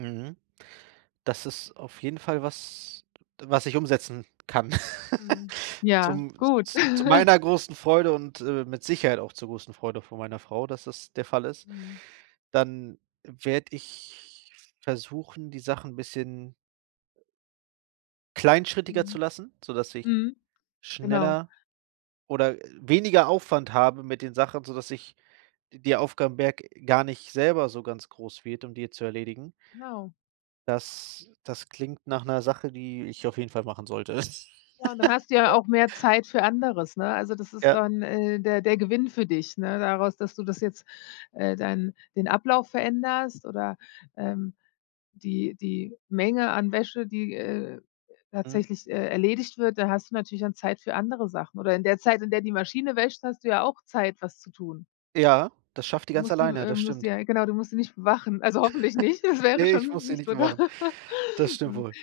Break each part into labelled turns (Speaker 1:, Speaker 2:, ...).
Speaker 1: Mhm. Das ist auf jeden Fall was, was ich umsetzen kann
Speaker 2: Mhm, ja,
Speaker 1: zum
Speaker 2: gut.
Speaker 1: z zu meiner großen Freude und, äh, mit Sicherheit auch zur großen Freude von meiner Frau, dass das der Fall ist.
Speaker 2: Mhm.
Speaker 1: Dann werde ich versuchen, die Sachen 'n bisschen kleinschrittiger zu
Speaker 2: Mhm,
Speaker 1: lassen, sodass ich
Speaker 2: mhm, genau.
Speaker 1: schneller oder, äh, weniger Aufwand habe mit den Sachen, sodass ich d der Aufgabenberg gar nicht selber so ganz groß wird, um die zu erledigen.
Speaker 2: Genau.
Speaker 1: Das das klingt nach ’ner Sache, die ich auf jeden Fall machen sollte.
Speaker 2: Ja, und dann hast du ja auch mehr Zeit für anderes, ne, also das ist
Speaker 1: Ja.
Speaker 2: dann, äh, der der Gewinn für dich, ne, daraus, dass du das jetzt äh, deinen den Ablauf veränderst oder, ähm, die die Menge an Wäsche, die, äh,
Speaker 1: Mhm.
Speaker 2: tatsächlich, äh, erledigt wird, da hast du natürlich dann Zeit für andere Sachen oder in der Zeit, in der die Maschine wäscht, hast du ja auch Zeit, was zu tun.
Speaker 1: Ja, das schafft die
Speaker 2: Du
Speaker 1: ganz
Speaker 2: musst die
Speaker 1: alleine,
Speaker 2: äh,
Speaker 1: das
Speaker 2: musst die
Speaker 1: stimmt.
Speaker 2: äh, ja, genau, du musst sie nicht bewachen, also hoffentlich nicht, das wäre
Speaker 1: Ne, ich
Speaker 2: schon
Speaker 1: muss sie
Speaker 2: nicht
Speaker 1: nicht
Speaker 2: so toll,
Speaker 1: machen. Das stimmt
Speaker 2: hm.
Speaker 1: wohl.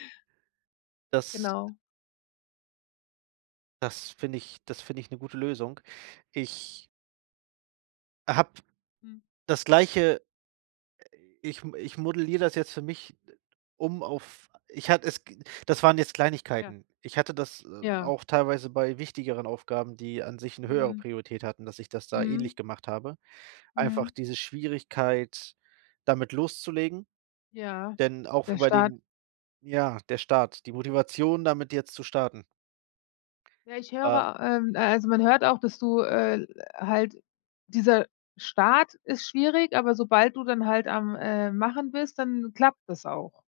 Speaker 1: Das
Speaker 2: Genau.
Speaker 1: das finde ich das finde ich 'ne gute Lösung. Ich habe
Speaker 2: Hm.
Speaker 1: das Gleiche ich m ich modelliere das jetzt für mich, äh, um auf ich hat es g das waren jetzt
Speaker 2: Ja.
Speaker 1: Kleinigkeiten. Ich hatte das, äh,
Speaker 2: Ja.
Speaker 1: auch teilweise bei wichtigeren Aufgaben, die an sich 'ne höhere
Speaker 2: Mhm.
Speaker 1: Priorität hatten, dass ich das da
Speaker 2: Mhm.
Speaker 1: ähnlich gemacht habe, einfach
Speaker 2: Mhm.
Speaker 1: diese Schwierigkeit, damit loszulegen,
Speaker 2: Ja,
Speaker 1: denn auch
Speaker 2: der
Speaker 1: f bei
Speaker 2: Start.
Speaker 1: den ja, der Start, die Motivation, damit jetzt zu starten.
Speaker 2: Ja, ich
Speaker 1: Wa
Speaker 2: höre ähm, äh, also, man hört auch, dass du äh, halt, dieser Start ist schwierig, aber sobald du dann halt am, äh, Machen bist, dann klappt das auch.